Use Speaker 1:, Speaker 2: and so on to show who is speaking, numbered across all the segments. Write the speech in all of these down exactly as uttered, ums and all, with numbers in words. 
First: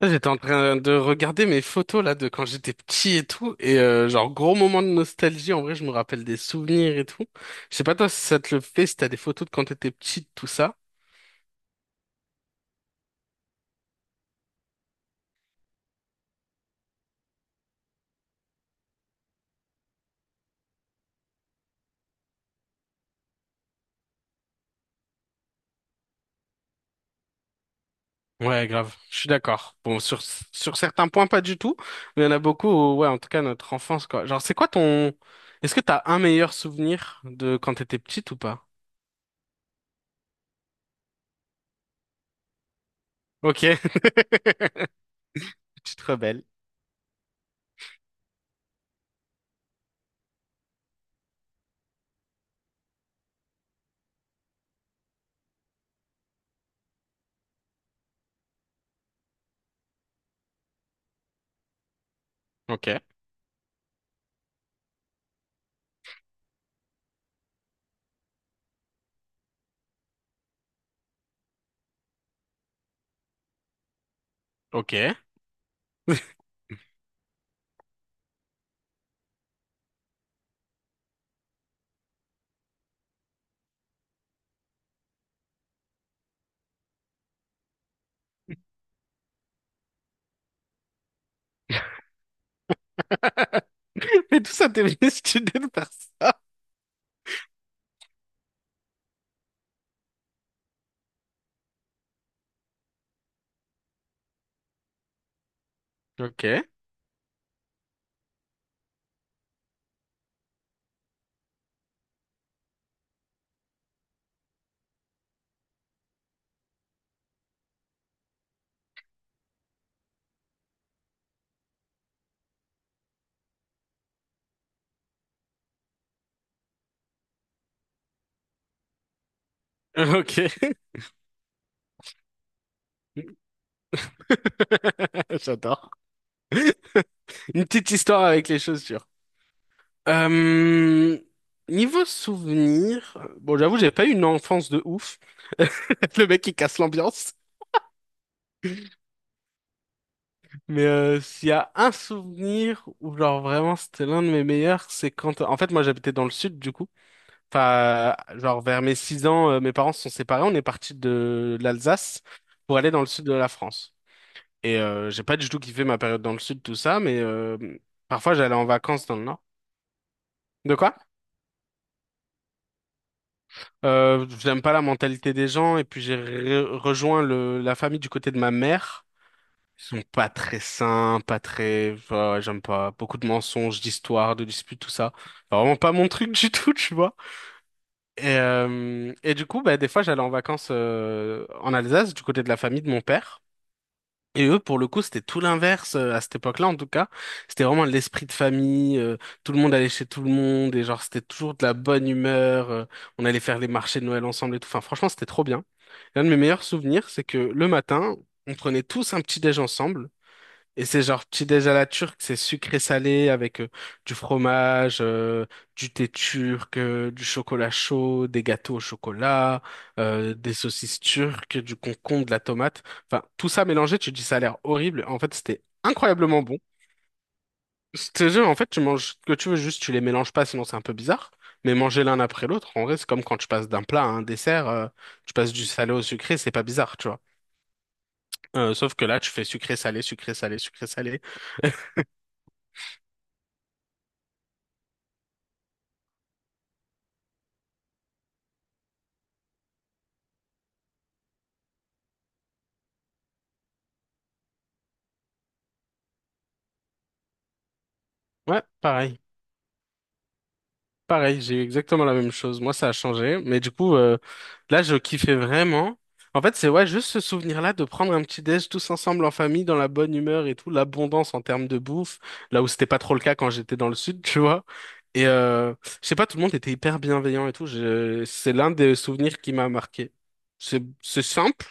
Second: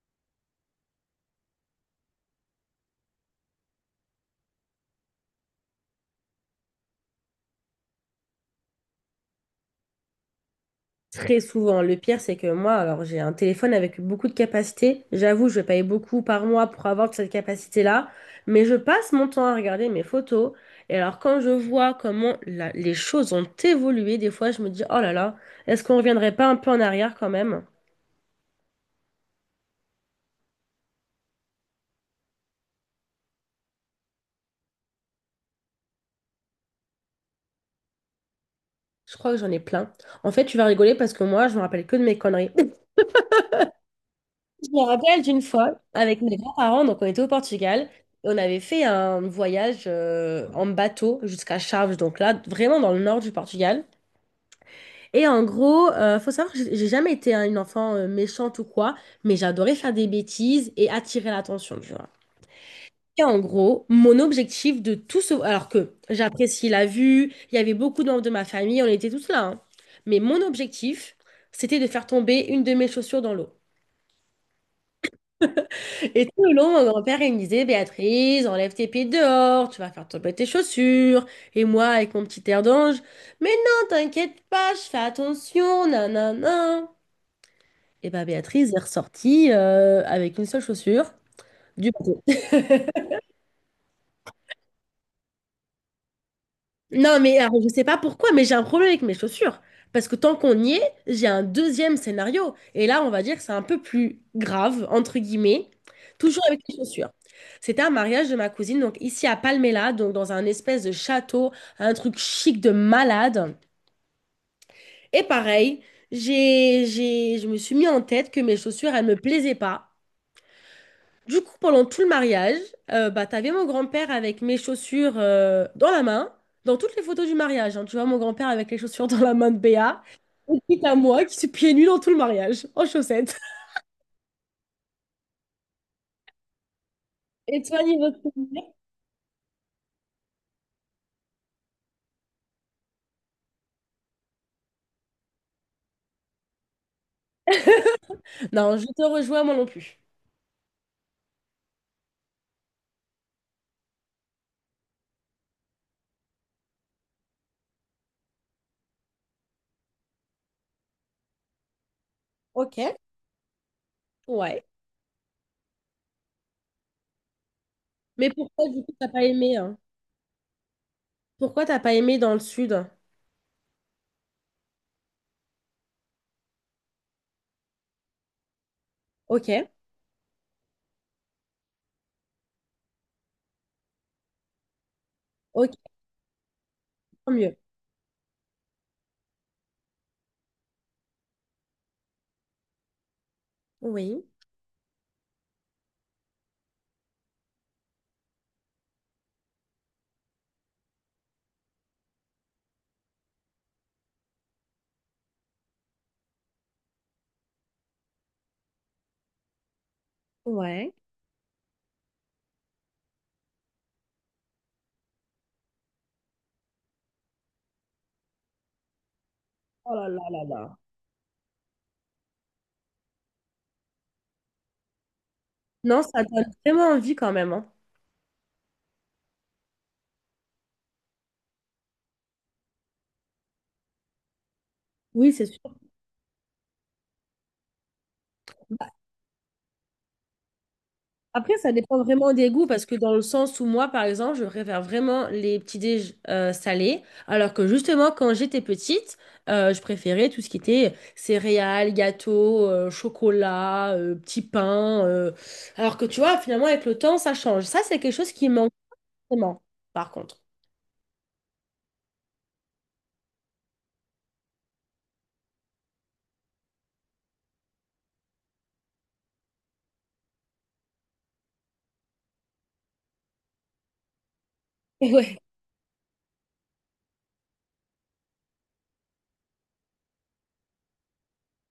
Speaker 1: Là, j'étais en train de regarder mes photos là de quand j'étais petit et tout, et euh, genre, gros moment de nostalgie. En vrai, je me rappelle des souvenirs et tout. Je sais pas toi si ça te le fait, si t'as des photos de quand t'étais petite, tout ça.
Speaker 2: Très souvent. Le pire, c'est que moi, alors j'ai un téléphone avec beaucoup de capacité. J'avoue, je vais payer beaucoup par mois pour avoir cette capacité-là. Mais je passe mon temps à regarder mes photos. Et alors, quand je vois comment la- les choses ont évolué, des fois, je me dis, oh là là, est-ce qu'on reviendrait pas un peu en arrière quand même?
Speaker 1: Ouais, grave, je suis d'accord. Bon, sur sur certains points pas du tout, mais il y en a beaucoup où, ouais, en tout cas notre enfance, quoi. Genre c'est quoi ton, est-ce que t'as un meilleur souvenir de quand t'étais petite ou pas?
Speaker 2: Je crois que j'en ai plein. En fait, tu vas rigoler parce que moi, je me rappelle que de mes conneries.
Speaker 1: Ok.
Speaker 2: Je me rappelle d'une fois
Speaker 1: Tu te
Speaker 2: avec mes
Speaker 1: rebelles.
Speaker 2: grands-parents, donc on était au Portugal. Et on avait fait un voyage euh, en bateau jusqu'à Chaves, donc là, vraiment dans le nord du Portugal. Et en gros, euh, faut savoir que j'ai j'ai jamais été hein, une enfant euh, méchante ou quoi, mais j'adorais faire des bêtises et attirer l'attention, tu vois.
Speaker 1: Ok.
Speaker 2: Et en gros, mon objectif de tout ce... Alors que j'apprécie la vue, il y avait beaucoup de membres de ma famille, on était tous là, hein. Mais mon objectif, c'était de faire tomber une de mes chaussures dans l'eau.
Speaker 1: Ok.
Speaker 2: Et tout le long, mon grand-père, il me disait, Béatrice, enlève tes pieds dehors, tu vas faire tomber tes chaussures. Et moi, avec mon petit air d'ange, mais non, t'inquiète pas, je fais attention, nanana. Et bah Béatrice est ressortie euh, avec une seule chaussure du bateau.
Speaker 1: Mais tout ça t'es venu si tu de faire ça.
Speaker 2: Non, mais alors, je sais pas pourquoi, mais j'ai un problème avec mes chaussures. Parce que tant qu'on y est, j'ai un deuxième scénario. Et là, on va dire que c'est un peu plus grave, entre guillemets, toujours avec
Speaker 1: Ok.
Speaker 2: les chaussures. C'était un mariage de ma cousine, donc ici à Palmela, donc dans un espèce de château, un truc chic de malade. Et pareil, j'ai, j'ai, je me suis mis en tête que mes chaussures, elles me plaisaient pas. Du coup, pendant tout le mariage, euh, bah, t'avais mon grand-père avec mes chaussures euh, dans la main, dans toutes les photos du mariage, hein. Tu vois mon grand-père avec les chaussures dans la main de Béa. Et
Speaker 1: Ok.
Speaker 2: puis t'as moi qui suis pieds nus dans tout le mariage, en chaussettes.
Speaker 1: J'adore.
Speaker 2: Et
Speaker 1: Une
Speaker 2: toi,
Speaker 1: petite
Speaker 2: niveau
Speaker 1: histoire avec les
Speaker 2: souvenir?
Speaker 1: chaussures. Euh, niveau souvenir, bon, j'avoue, j'ai pas eu une enfance de ouf. Le mec, il casse l'ambiance.
Speaker 2: Non, je te rejoins, moi non plus.
Speaker 1: Mais euh, s'il y a un souvenir où, genre, vraiment, c'était l'un de mes meilleurs, c'est quand... En fait, moi, j'habitais dans le sud, du coup. Enfin, genre, vers mes six ans, euh, mes parents se sont séparés. On est parti de l'Alsace pour aller
Speaker 2: Ok.
Speaker 1: dans le sud de la France.
Speaker 2: Ouais.
Speaker 1: Et euh, j'ai pas du tout kiffé ma période dans le sud, tout ça, mais euh,
Speaker 2: Mais
Speaker 1: parfois, j'allais en
Speaker 2: pourquoi, du coup,
Speaker 1: vacances
Speaker 2: t'as
Speaker 1: dans
Speaker 2: pas
Speaker 1: le nord.
Speaker 2: aimé, hein?
Speaker 1: De quoi?
Speaker 2: Pourquoi t'as pas aimé dans le sud?
Speaker 1: Euh, j'aime pas la mentalité des gens et puis j'ai re- rejoint le, la famille du côté de ma mère.
Speaker 2: Ok,
Speaker 1: Ils sont pas très sains, pas très, enfin, ouais, j'aime pas beaucoup de mensonges, d'histoires, de disputes, tout ça. Enfin, vraiment
Speaker 2: ok,
Speaker 1: pas mon truc du tout, tu vois.
Speaker 2: tant mieux.
Speaker 1: Et, euh, et du coup, bah, des fois, j'allais en vacances euh, en Alsace du côté de la famille de mon père.
Speaker 2: Oui,
Speaker 1: Et eux, pour le coup, c'était tout l'inverse euh, à cette époque-là, en tout cas. C'était vraiment l'esprit de famille. Euh, tout le monde allait chez tout le monde et genre c'était toujours de la bonne humeur. Euh, on allait faire les marchés de Noël ensemble et tout. Enfin, franchement, c'était trop bien. L'un de mes meilleurs souvenirs, c'est que le matin, on prenait tous un petit déj ensemble. Et
Speaker 2: ouais.
Speaker 1: c'est genre petit déj à la turque, c'est sucré salé avec euh, du fromage, euh, du thé turc, euh, du chocolat chaud, des gâteaux au chocolat,
Speaker 2: Oh là là
Speaker 1: euh,
Speaker 2: là
Speaker 1: des
Speaker 2: là.
Speaker 1: saucisses turques, du concombre, de la tomate. Enfin, tout ça mélangé, tu te dis ça a l'air horrible. En fait, c'était
Speaker 2: Non, ça
Speaker 1: incroyablement
Speaker 2: donne
Speaker 1: bon.
Speaker 2: vraiment envie quand même, hein.
Speaker 1: C'était jeu, en fait, tu manges ce que tu veux, juste tu les mélanges pas, sinon c'est un peu bizarre. Mais manger l'un après l'autre, en vrai, c'est comme quand tu passes d'un plat à un dessert, euh,
Speaker 2: Oui,
Speaker 1: tu
Speaker 2: c'est
Speaker 1: passes
Speaker 2: sûr.
Speaker 1: du salé au sucré, c'est pas bizarre, tu vois. Euh, sauf que là, tu fais sucré salé, sucré salé, sucré salé.
Speaker 2: Après, ça dépend vraiment des goûts parce que dans le sens où moi, par exemple, je préfère vraiment les petits déj euh, salés, alors que justement, quand j'étais petite, euh, je préférais tout ce qui était céréales, gâteaux, euh, chocolat, euh, petits pains. euh. Alors que tu vois, finalement, avec le temps, ça change. Ça, c'est quelque chose qui me
Speaker 1: Ouais,
Speaker 2: manque
Speaker 1: pareil.
Speaker 2: vraiment, par contre.
Speaker 1: Pareil, j'ai eu exactement la même chose. Moi, ça a changé. Mais du coup, euh, là, je kiffais vraiment. En fait, c'est ouais, juste ce souvenir-là de prendre un petit déj tous ensemble en famille, dans la bonne humeur et tout, l'abondance en termes de bouffe, là où c'était pas trop le cas quand j'étais dans le sud, tu vois.
Speaker 2: Et
Speaker 1: Et
Speaker 2: ouais.
Speaker 1: euh, je sais pas, tout le monde était hyper bienveillant et tout. Je... C'est l'un des souvenirs qui m'a marqué. C'est c'est simple,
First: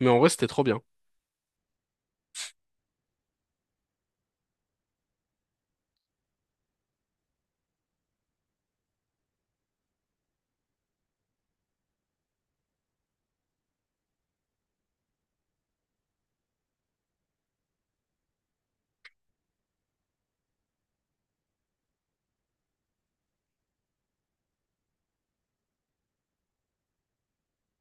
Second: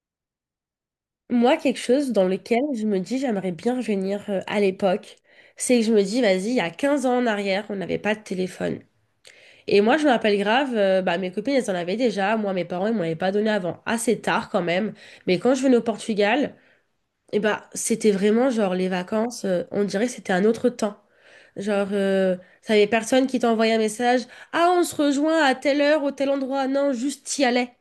Speaker 1: mais en vrai, c'était trop bien.
Speaker 2: Moi, quelque chose dans lequel je me dis, j'aimerais bien revenir euh, à l'époque, c'est que je me dis, vas-y, il y a quinze ans en arrière, on n'avait pas de téléphone. Et moi, je me rappelle grave, euh, bah, mes copines, elles en avaient déjà. Moi, mes parents, ils m'en avaient pas donné avant. Assez tard, quand même. Mais quand je venais au Portugal, et bah, c'était vraiment genre les vacances, euh, on dirait que c'était un autre temps. Genre, euh, t'avais personne qui t'envoyait un message. Ah, on se rejoint à telle heure, au tel endroit. Non, juste t'y allais.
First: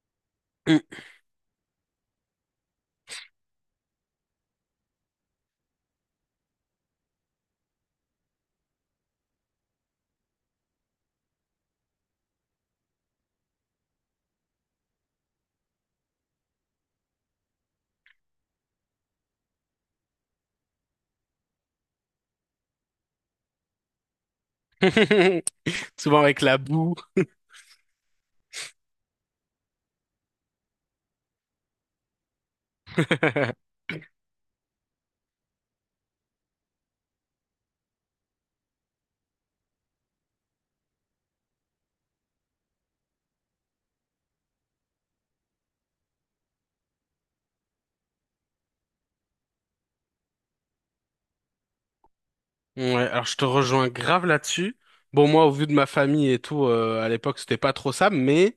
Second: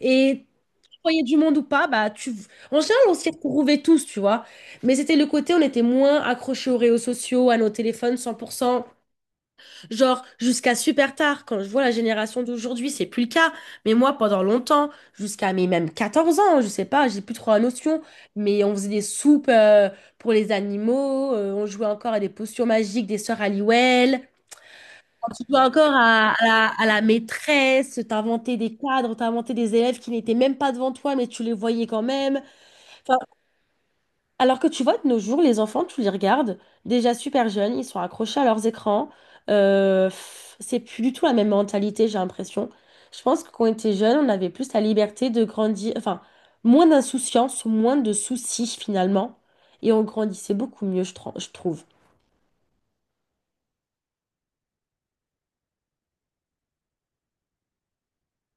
Speaker 2: Et
Speaker 1: Mm.
Speaker 2: tu voyais du monde ou pas, bah, tu... En général, on s'y retrouvait tous, tu vois. Mais c'était le côté, on était moins accrochés aux réseaux sociaux, à nos téléphones cent pour cent. Genre, jusqu'à super tard, quand je vois la génération d'aujourd'hui, c'est plus le cas. Mais moi, pendant longtemps, jusqu'à mes même quatorze ans, je sais pas, j'ai plus trop la notion, mais on faisait des soupes euh, pour les animaux, euh, on jouait encore à des potions magiques des sœurs Halliwell, tu jouais encore
Speaker 1: Souvent
Speaker 2: à,
Speaker 1: avec
Speaker 2: à
Speaker 1: la
Speaker 2: la, à
Speaker 1: boue.
Speaker 2: la maîtresse, t'inventais des cadres, t'inventais des élèves qui n'étaient même pas devant toi, mais tu les voyais quand même. Enfin, alors que tu vois, de nos jours, les enfants, tu les regardes, déjà super jeunes, ils sont accrochés à leurs écrans. Euh, pff, c'est plus du tout la même mentalité, j'ai l'impression. Je pense que quand on était jeunes, on avait plus la liberté de grandir, enfin, moins d'insouciance, moins de soucis finalement. Et on grandissait beaucoup mieux, je, tr- je trouve.
Speaker 1: Ouais, alors je te rejoins grave là-dessus. Bon, moi, au vu de ma famille et tout, euh, à l'époque, c'était pas trop ça, mais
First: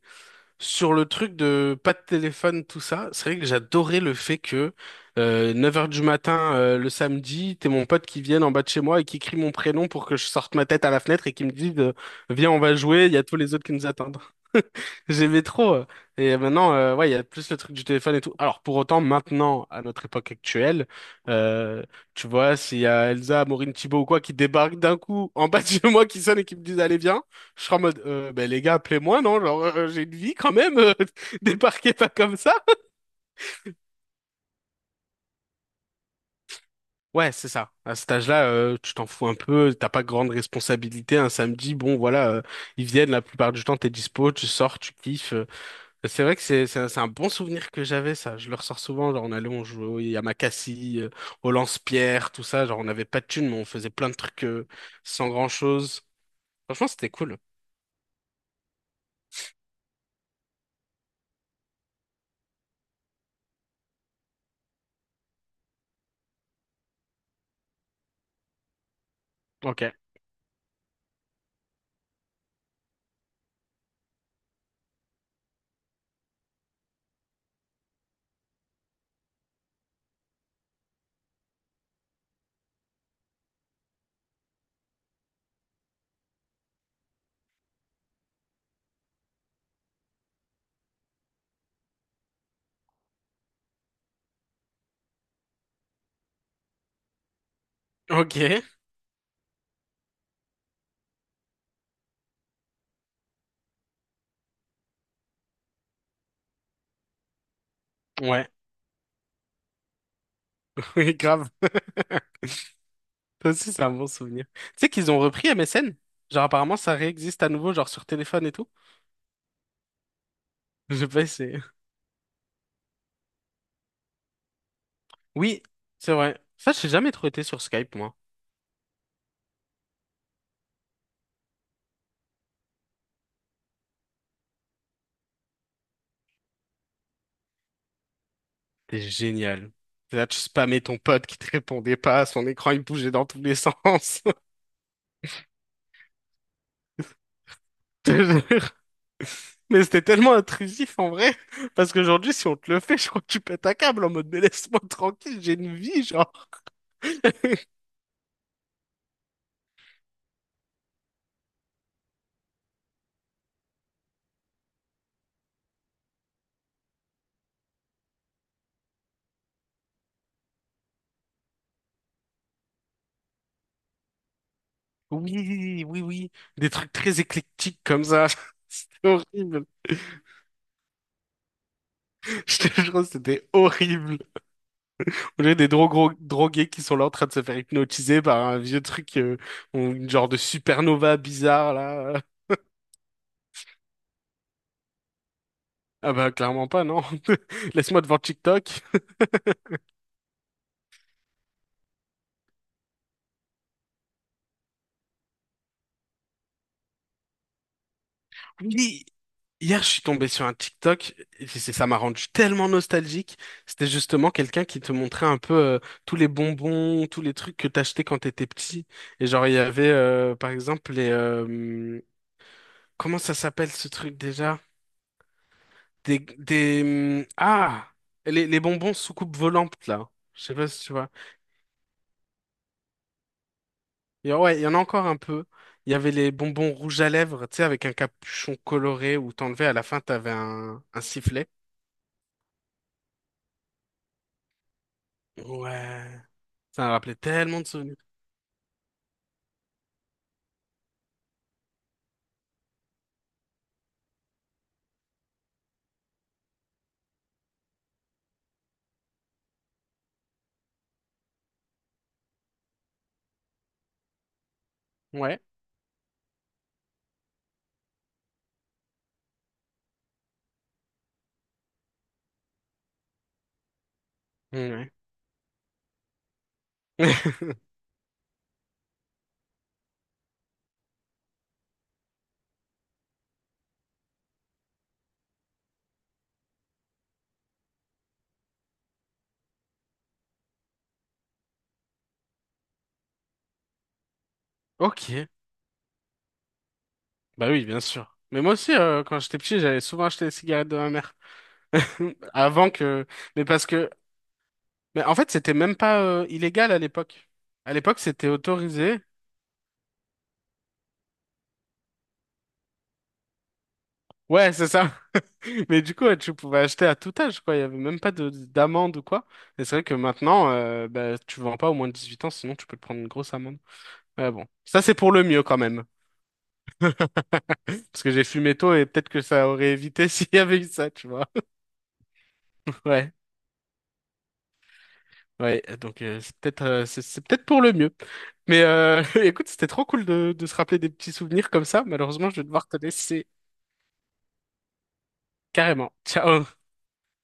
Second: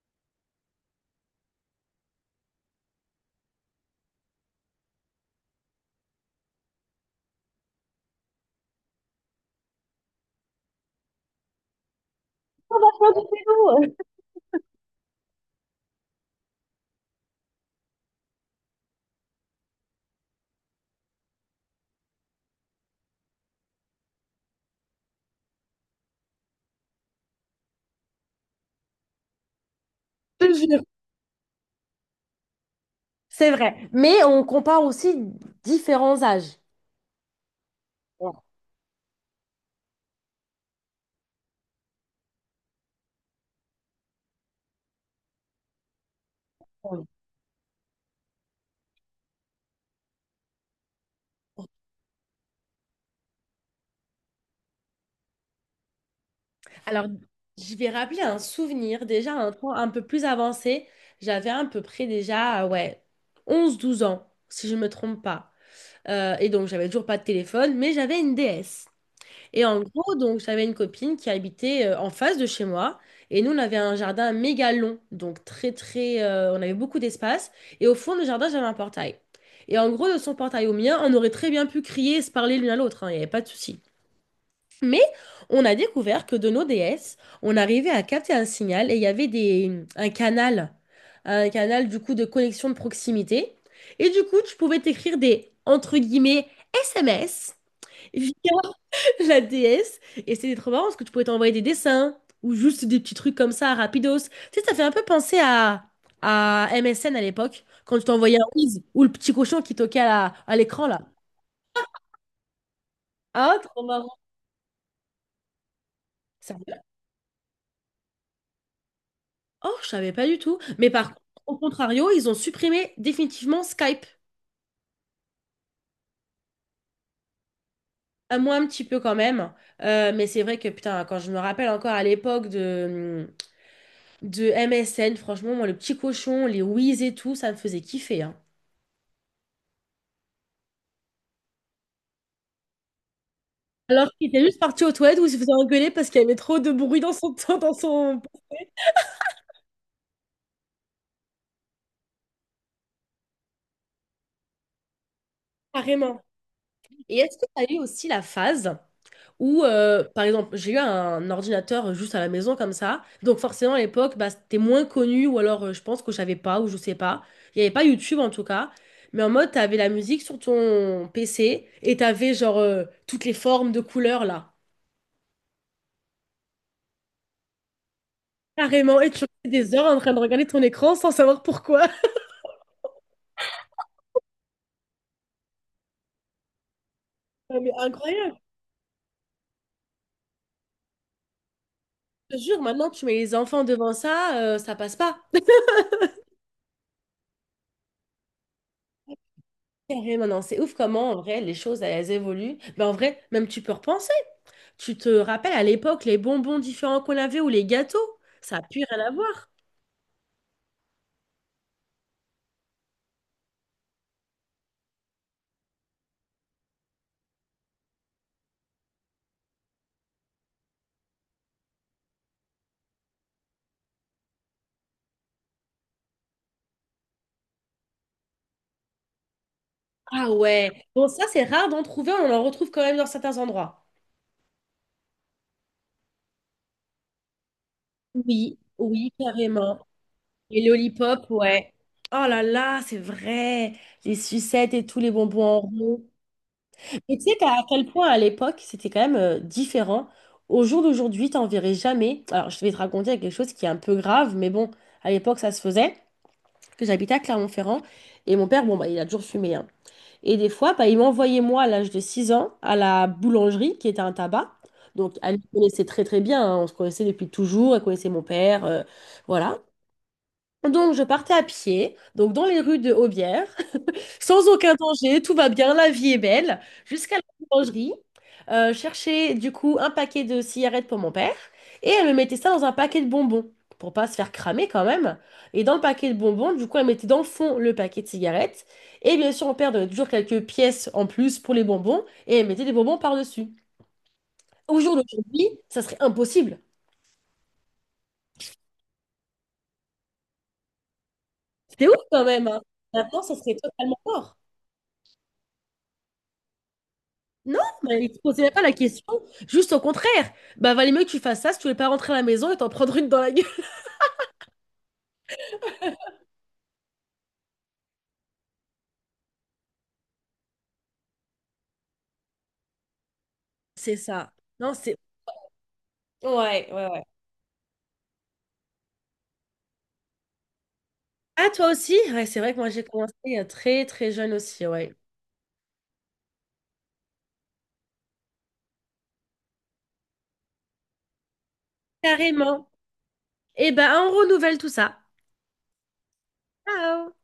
Speaker 1: sur le truc de pas de téléphone, tout ça, c'est vrai que j'adorais le fait que euh, neuf heures du matin, euh, le samedi, t'es mon pote qui vienne en bas de chez moi et qui crie mon prénom pour que je sorte ma tête à la fenêtre et qui me dise euh, viens, on va jouer, il y a tous les autres qui nous attendent. J'aimais trop. euh. Et maintenant, euh, ouais, il y a plus le truc du téléphone et tout. Alors, pour autant, maintenant, à notre époque actuelle, euh, tu vois, s'il y a Elsa, Maureen Thibault ou quoi qui débarque d'un coup en bas de chez moi, qui sonne et qui me disent, allez, viens. Je serais en mode, euh, ben, les gars, appelez-moi, non? Genre, euh, j'ai une vie
Speaker 2: Je
Speaker 1: quand
Speaker 2: te
Speaker 1: même,
Speaker 2: jure.
Speaker 1: euh, débarquez pas comme ça.
Speaker 2: C'est vrai. Mais on compare aussi différents âges.
Speaker 1: Ouais, c'est ça. À cet âge-là, euh, tu t'en fous un peu, t'as pas grande responsabilité. Un samedi, bon, voilà, euh, ils viennent la plupart du temps, t'es dispo, tu sors, tu kiffes. euh. C'est vrai que c'est c'est un, c'est un bon souvenir que j'avais, ça. Je le ressors souvent, genre, on allait, on jouait à Makassi, euh, au lance-pierre, tout ça. Genre, on avait pas de thunes, mais on faisait plein de trucs euh, sans grand-chose. Franchement,
Speaker 2: Alors,
Speaker 1: c'était cool.
Speaker 2: je vais rappeler un souvenir, déjà un temps un peu plus avancé. J'avais à peu près déjà, euh, ouais, onze douze ans, si je ne me trompe pas. Euh, et donc, j'avais toujours pas de téléphone, mais j'avais une D S. Et en
Speaker 1: Ok.
Speaker 2: gros, donc, j'avais une copine qui habitait euh, en face de chez moi. Et nous, on avait un jardin méga long, donc très, très. euh, on avait beaucoup d'espace. Et au fond du jardin, j'avais un portail. Et en gros, de son portail au mien, on aurait très bien pu crier et se parler l'une à l'autre, hein, il n'y avait pas de souci. Mais on a découvert que de nos D S, on arrivait à capter un signal et il y avait des, un canal, un canal du coup de connexion de proximité. Et du coup, tu pouvais t'écrire des, entre guillemets, S M S via
Speaker 1: Ok.
Speaker 2: la D S. Et c'était trop marrant parce que tu pouvais t'envoyer des dessins ou juste des petits trucs comme ça, rapidos. Tu sais, ça fait un peu penser à, à M S N à l'époque, quand tu t'envoyais un
Speaker 1: Ouais.
Speaker 2: whiz ou le petit cochon qui toquait à la- à l'écran là.
Speaker 1: Oui, grave. Toi
Speaker 2: Ah,
Speaker 1: aussi,
Speaker 2: trop
Speaker 1: c'est un bon
Speaker 2: marrant.
Speaker 1: souvenir. Tu sais qu'ils ont repris M S N. Genre, apparemment,
Speaker 2: Sérieux?
Speaker 1: ça réexiste à nouveau, genre sur téléphone et tout.
Speaker 2: Oh, je savais pas du tout. Mais
Speaker 1: Je
Speaker 2: par contre,
Speaker 1: pas
Speaker 2: au
Speaker 1: essayé.
Speaker 2: contrario, ils ont supprimé définitivement Skype.
Speaker 1: Oui, c'est vrai. Ça, j'ai jamais trop été sur Skype, moi.
Speaker 2: À moi, un petit peu quand même. Euh, mais c'est vrai que, putain, quand je me rappelle encore à l'époque de, hum, de M S N, franchement, moi, le petit cochon, les whiz et tout, ça me faisait kiffer, hein.
Speaker 1: T'es génial. Là, tu spammais ton pote qui te répondait pas, son écran, il bougeait dans tous les
Speaker 2: Alors
Speaker 1: sens.
Speaker 2: qu'il était juste parti aux toilettes où il se faisait engueuler parce qu'il y avait trop de bruit dans son, dans
Speaker 1: Je te
Speaker 2: son...
Speaker 1: jure. Mais c'était tellement intrusif, en vrai. Parce qu'aujourd'hui, si on te le fait, je crois que tu pètes un câble en mode, mais laisse-moi tranquille, j'ai une vie,
Speaker 2: Carrément.
Speaker 1: genre.
Speaker 2: Et est-ce que tu as eu aussi la phase? Ou, euh, par exemple, j'ai eu un ordinateur juste à la maison comme ça. Donc, forcément, à l'époque, bah, c'était moins connu, ou alors euh, je pense que je savais pas, ou je sais pas. Il n'y avait pas YouTube en tout cas. Mais en mode, t'avais la musique sur ton P C et t'avais genre euh, toutes les formes de couleurs là.
Speaker 1: Oui, oui, oui. Des trucs très éclectiques comme ça.
Speaker 2: Carrément.
Speaker 1: C'était
Speaker 2: Et tu restais
Speaker 1: horrible.
Speaker 2: des heures en train de regarder ton écran sans savoir pourquoi.
Speaker 1: Je te jure, c'était horrible. On a des dro- gros- drogués qui sont là en train de se faire
Speaker 2: Non, mais
Speaker 1: hypnotiser
Speaker 2: incroyable.
Speaker 1: par un vieux truc, euh, ou une genre de supernova bizarre, là.
Speaker 2: Je te jure, maintenant, tu mets les enfants devant ça, euh, ça passe pas.
Speaker 1: Ah bah, clairement pas, non. Laisse-moi devant TikTok.
Speaker 2: Carrément, non, c'est ouf comment, en vrai, les choses, elles, évoluent. Mais en vrai, même tu peux repenser. Tu te rappelles à l'époque les bonbons différents qu'on avait ou les gâteaux? Ça a plus
Speaker 1: Oui,
Speaker 2: rien à voir.
Speaker 1: hier, je suis tombé sur un TikTok, et c'est- ça m'a rendu tellement nostalgique. C'était justement quelqu'un qui te montrait un peu euh, tous les bonbons, tous les trucs que t'achetais quand t'étais petit. Et genre, il y avait, euh, par exemple, les... euh, comment ça s'appelle ce truc déjà? Des, des, hum, ah, les, les bonbons soucoupe volantes là.
Speaker 2: Ah
Speaker 1: Je sais pas
Speaker 2: ouais.
Speaker 1: si tu
Speaker 2: Bon,
Speaker 1: vois.
Speaker 2: ça, c'est rare d'en trouver, on en retrouve quand même dans certains endroits.
Speaker 1: Il y a- ouais, il y en a encore un peu. Il y avait les bonbons rouges à lèvres, tu sais, avec un capuchon
Speaker 2: Oui, oui,
Speaker 1: coloré où t'enlevais à la
Speaker 2: carrément.
Speaker 1: fin, t'avais
Speaker 2: Les
Speaker 1: un, un
Speaker 2: lollipops,
Speaker 1: sifflet.
Speaker 2: ouais. Oh là là, c'est vrai. Les sucettes et tous les bonbons en rond.
Speaker 1: Ouais. Ça me rappelait
Speaker 2: Et tu sais qu'à
Speaker 1: tellement
Speaker 2: à
Speaker 1: de
Speaker 2: quel
Speaker 1: souvenirs.
Speaker 2: point à l'époque, c'était quand même euh, différent. Au jour d'aujourd'hui, t'en verrais jamais. Alors, je vais te raconter quelque chose qui est un peu grave, mais bon, à l'époque, ça se faisait. Que j'habitais à Clermont-Ferrand et mon père, bon, bah, il a toujours fumé, hein. Et des fois, bah, ils m'envoyaient moi à l'âge de six ans à la boulangerie qui était un tabac. Donc, elle
Speaker 1: Ouais.
Speaker 2: me connaissait très très bien, hein. On se connaissait depuis toujours, elle connaissait mon père, euh, voilà. Donc, je partais à pied, donc dans les rues de Aubière, sans
Speaker 1: Mmh.
Speaker 2: aucun
Speaker 1: Ouais.
Speaker 2: danger, tout va bien, la vie est belle. Jusqu'à la boulangerie, euh, chercher du coup un paquet de cigarettes pour mon père et elle me mettait ça dans un paquet de bonbons pour pas se faire cramer quand même. Et dans le paquet de bonbons, du coup, elle mettait dans le fond le paquet de cigarettes et bien sûr, mon père donnait toujours quelques pièces en plus pour les bonbons et elle mettait des bonbons par-dessus. Au jour
Speaker 1: Ok.
Speaker 2: d'aujourd'hui, ça serait impossible.
Speaker 1: Bah oui, bien sûr. Mais moi aussi, euh, quand j'étais petit, j'allais souvent acheter des cigarettes de ma mère.
Speaker 2: C'était ouf quand même, hein.
Speaker 1: Avant que...
Speaker 2: Maintenant, ça
Speaker 1: Mais
Speaker 2: serait
Speaker 1: parce que...
Speaker 2: totalement mort.
Speaker 1: Mais en fait, c'était même pas euh, illégal à l'époque.
Speaker 2: Non,
Speaker 1: À l'époque,
Speaker 2: mais il ne se
Speaker 1: c'était
Speaker 2: posait pas la
Speaker 1: autorisé.
Speaker 2: question. Juste au contraire. Bah, valait mieux que tu fasses ça si tu ne voulais pas rentrer à la maison et t'en prendre une dans la gueule.
Speaker 1: Ouais, c'est ça. Mais du coup, ouais, tu pouvais acheter à tout âge, quoi. Il y avait même pas de d'amende ou quoi. Et c'est vrai que maintenant, euh, bah, tu vends pas au moins de dix-huit ans, sinon tu peux te prendre une grosse amende.
Speaker 2: C'est
Speaker 1: Ouais,
Speaker 2: ça.
Speaker 1: bon.
Speaker 2: Non,
Speaker 1: Ça, c'est
Speaker 2: c'est.
Speaker 1: pour le mieux quand même.
Speaker 2: Ouais, ouais, ouais.
Speaker 1: Parce que j'ai fumé tôt et peut-être que ça aurait évité s'il y avait eu ça, tu vois.
Speaker 2: Ah, toi aussi? Ouais, c'est vrai que moi, j'ai commencé
Speaker 1: Ouais.
Speaker 2: euh, très, très jeune aussi, ouais.
Speaker 1: Ouais. Donc, euh, c'est peut-être euh, c'est c'est peut-être pour le mieux. Mais euh, écoute, c'était trop cool de, de se rappeler des petits souvenirs comme ça. Malheureusement, je vais devoir
Speaker 2: Carrément.
Speaker 1: te laisser
Speaker 2: Eh ben, on renouvelle tout ça.
Speaker 1: carrément. Ciao.
Speaker 2: Ciao!